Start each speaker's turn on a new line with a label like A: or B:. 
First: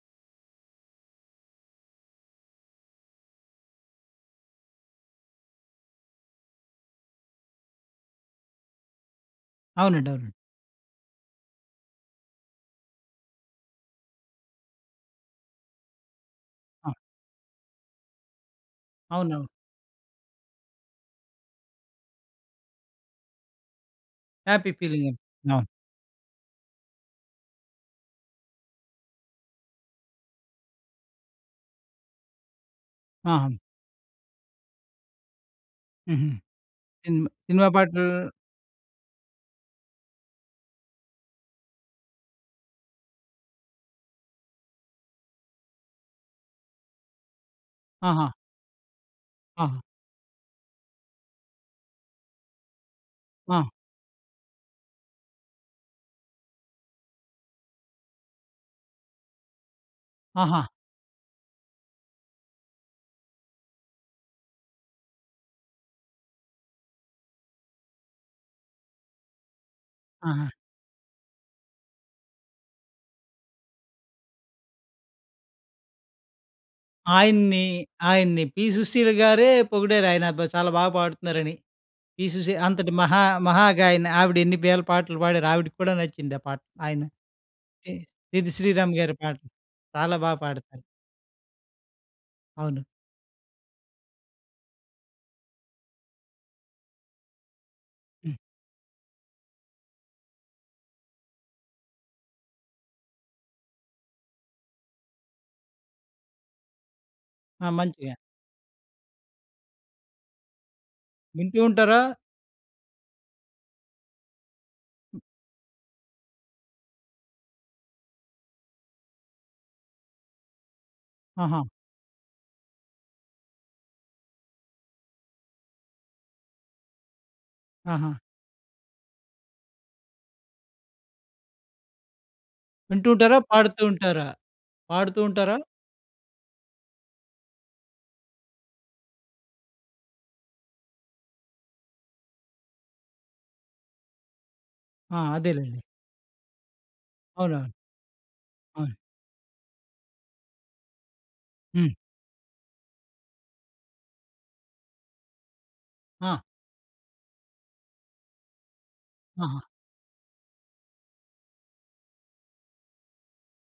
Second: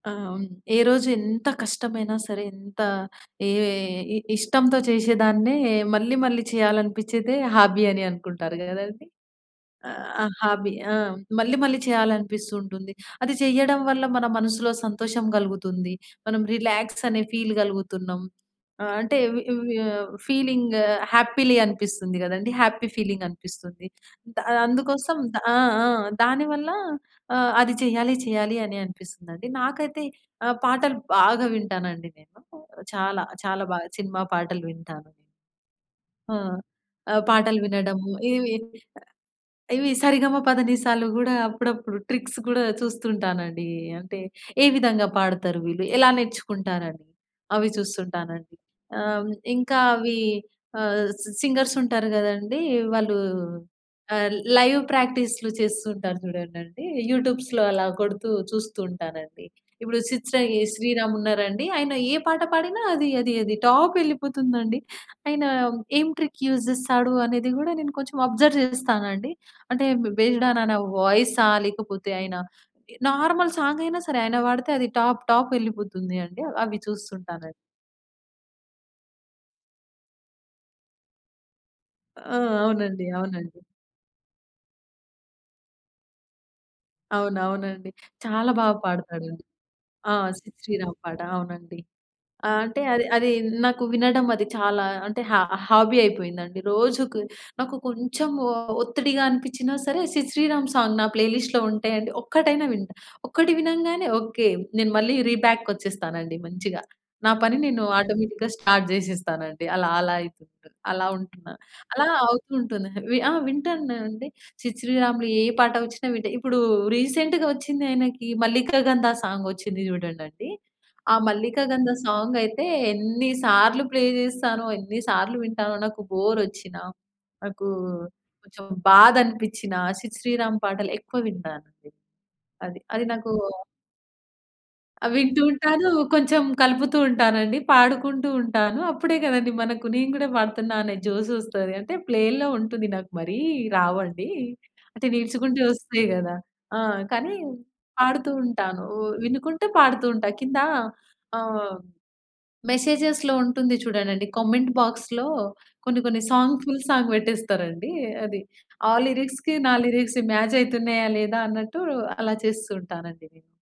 A: ఆహ్, హ్మ్ ఏ రోజు ఎంత కష్టమైనా సరే ఎంత ఏ ఏ ఇ ఇష్టంతో చేసేదాన్నే మళ్ళీ మళ్ళీ చేయాలనిపించేదే హాబీ అని అనుకుంటారు గదండీ! ఆహ్,
B: అవునండవునండి.
A: హాబీ ఆ! మళ్ళీ మళ్ళీ చేయాలనిపిస్తూ ఉంటుంది. అది చేయడం వల్ల మన మనసులో సంతోషం గలుగుతుంది. మనం
B: ఆ!
A: రిలాక్స్ అనే ఫీల్ గలుగుతున్నాం. ఆహ్, అంటే ఇవి
B: అవునవును.
A: ఇవే ఫీలింగ్ హ్యాపీలీ అనిపిస్తుంది గదండీ! హ్యాపీ ఫీలింగ్ అనిపిస్తుంది. దా
B: హ్యాపీ ఫీలింగ్ అది.
A: అందుకోసం దా ఆ!
B: అవును.
A: ఆ! దాని వల్ల ఆ! అది చెయ్యాలి చెయ్యాలి అని అనిపిస్తుందండి. నాకైతే ఆ! పాటలు బాగా వింటానండి నేను చాలా.
B: ఆా! హ్మ్.
A: చాలా బాగా సినిమా పాటలు వింటాను.
B: హుహు.
A: ఆ! ఆహ్,
B: సినిమా
A: పాటలు
B: సినిమా పాటలు.
A: వినడము, ఇవి ఇవి సరిగమ పదనిసాలు గూడా అప్పుడప్పుడు ట్రిక్స్ గూడా చూస్తుంటానండి. అంటే, ఏ విధంగా పాడతారు వీళ్ళు, ఎలా నేర్చుకుంటారని అవి
B: ఆహా!
A: చూస్తుంటానండి. ఆహ్, ఇంకా
B: ఆ!
A: అవి ఆహ్, సి సింగర్స్ ఉంటారు గదండీ! వాళ్ళు
B: ఆ!
A: ఆహ్, లైవ్ ప్రాక్టీస్లు చేస్తూ ఉంటారు చూడండండి యూట్యూబ్స్‌లో అలా కొడుతూ చూస్తూ ఉంటానండి. ఇప్పుడు 'సిద్ శ్రీ
B: ఆహా!
A: శ్రీరామ్' ఉన్నారా అండి, ఆయన ఏ పాట పాడిన అది, అది, అది టాప్ వెళ్ళిపోతుందండి. ఆయన ఏం ట్రిక్ యూజ్ జేస్తాడు అనేది గూడా నేను కొంచెం అబ్జర్వ్ చేస్తానండి. అంటే బేస్డ్
B: ఆహా!
A: ఆన్ నా నా వాయిస్సా లేకపోతే, ఆయన ఎ నార్మల్ సాంగ్ అయినా సరే, ఆయన పాడితే అది టాప్ టాప్ వెళ్ళిపోతుంది అండి అవి చూస్తుంటానండి.
B: ఆయన్ని ఆయన్ని 'పి సుశీల' గారే పొగిడారు ఆయన అబ్బా! చాలా బాగా పాడుతున్నారని. 'పి
A: ఆ!
B: సుశీల' అంతటి
A: అవునండి.
B: మహా
A: అవునండి.
B: మహాగాయని ఆవిడ ఎన్ని వేల పాటలు పాడారో ఆవిడకి కూడా నచ్చింది ఆ పాట. ఆయన
A: అవును. అవునండి.
B: తే 'సిద్
A: చాలా బాగా
B: శ్రీరామ్' గారి
A: పాడతాడండి.
B: పాటలు
A: ఆ!
B: చాలా బా
A: 'సిద్
B: పాడతారు.
A: శ్రీరామ్' పాట అవునండి. ఆహ్, అంటే
B: అవును.
A: అది అది నాకు వినడం అది చాలా అంటే హా హాబీ అయిపోయిందండి. రోజుకి నాకు కొంచెం
B: హ్మ్.
A: ఒ ఒత్తిడిగా అనిపిచ్చినా సరే 'సిద్ శ్రీరామ్' సాంగ్ నా ప్లే లిస్ట్‌లో ఉంటయండి. ఒక్కటైనా వింటా. ఒక్కటి వినంగానే ఓకే. నేను మళ్ళీ రీబ్యాక్ కొచ్చేస్తానండి మంచిగా. నా పని
B: ఆ!
A: నేను
B: మంచిగా.
A: ఆటోమేటిక్‌గా స్టార్ట్ జేసేస్తానండి అలా అలాయితూంటుంది. అలా ఉంటున్నా.
B: వింటూ ఉంటారా?
A: అలా అవుతూ ఉంటుంది. వి ఆ! వింటానండి 'సిద్ శ్రీరామ్‌లు' ఏ పాట వచ్చినా వింటా. ఇప్పుడు రీసెంట్‌గా వచ్చింది ఆయనకి 'మల్లికా గంధ' సాంగ్ వచ్చింది చూడండండి. ఆ
B: ఆహా!
A: 'మల్లికా గంధ' సాంగ్ అయితే ఎన్ని సార్లు ప్లే చేస్తానో, ఎన్ని సార్లు వింటానో, నాకు బోర్ వచ్చిన, నాకు
B: ఆహా!
A: కొంచెం బాధ అనిపించినా, 'సిద్ శ్రీరామ్' పాటలు ఎక్కువ వింటానండి. అది. అది
B: వింటూ
A: నాకు
B: ఉంటారా, పాడుతూ ఉంటారా,
A: ఆ!
B: పాడుతూ
A: వింటూ
B: ఉంటారా?
A: ఉంటాను. కొంచెం కలుపుతూ ఉంటానండి. పాడుకుంటూ ఉంటాను. అప్పుడే కదండీ! మనకు నేను కూడా పాడుతున్నా అనే జోస్ వస్తది. అంటే ప్లేల్లో ఉంటుంది. నాకు మరీ రావండి. అంటే
B: ఆ!
A: నిల్చుకుంటూ
B: అదేలెండి.
A: వస్తాయి గదా! ఆ! కానీ,
B: అవునా?
A: పాడుతూ ఉంటాను.
B: అవును.
A: ఉ వినుకుంటే పాడుతూ ఉంటా. కింద ఆహ్,
B: హ్మ్.
A: మెసేజెస్‌లో ఉంటుంది చూడండండి కమెంట్ బాక్స్‌లో కొన్ని కొన్ని
B: ఆ!
A: సాంగ్ ఫుల్ సాంగ్ పెట్టేస్తారండి అది. ఆ లిరిక్స్‌కి
B: ఆహా!
A: నా లిరిక్స్‌కి మ్యాచ్ అయితున్నయా? లేదా? అన్నట్టు అలా చేస్తూ ఉంటానండి నేను.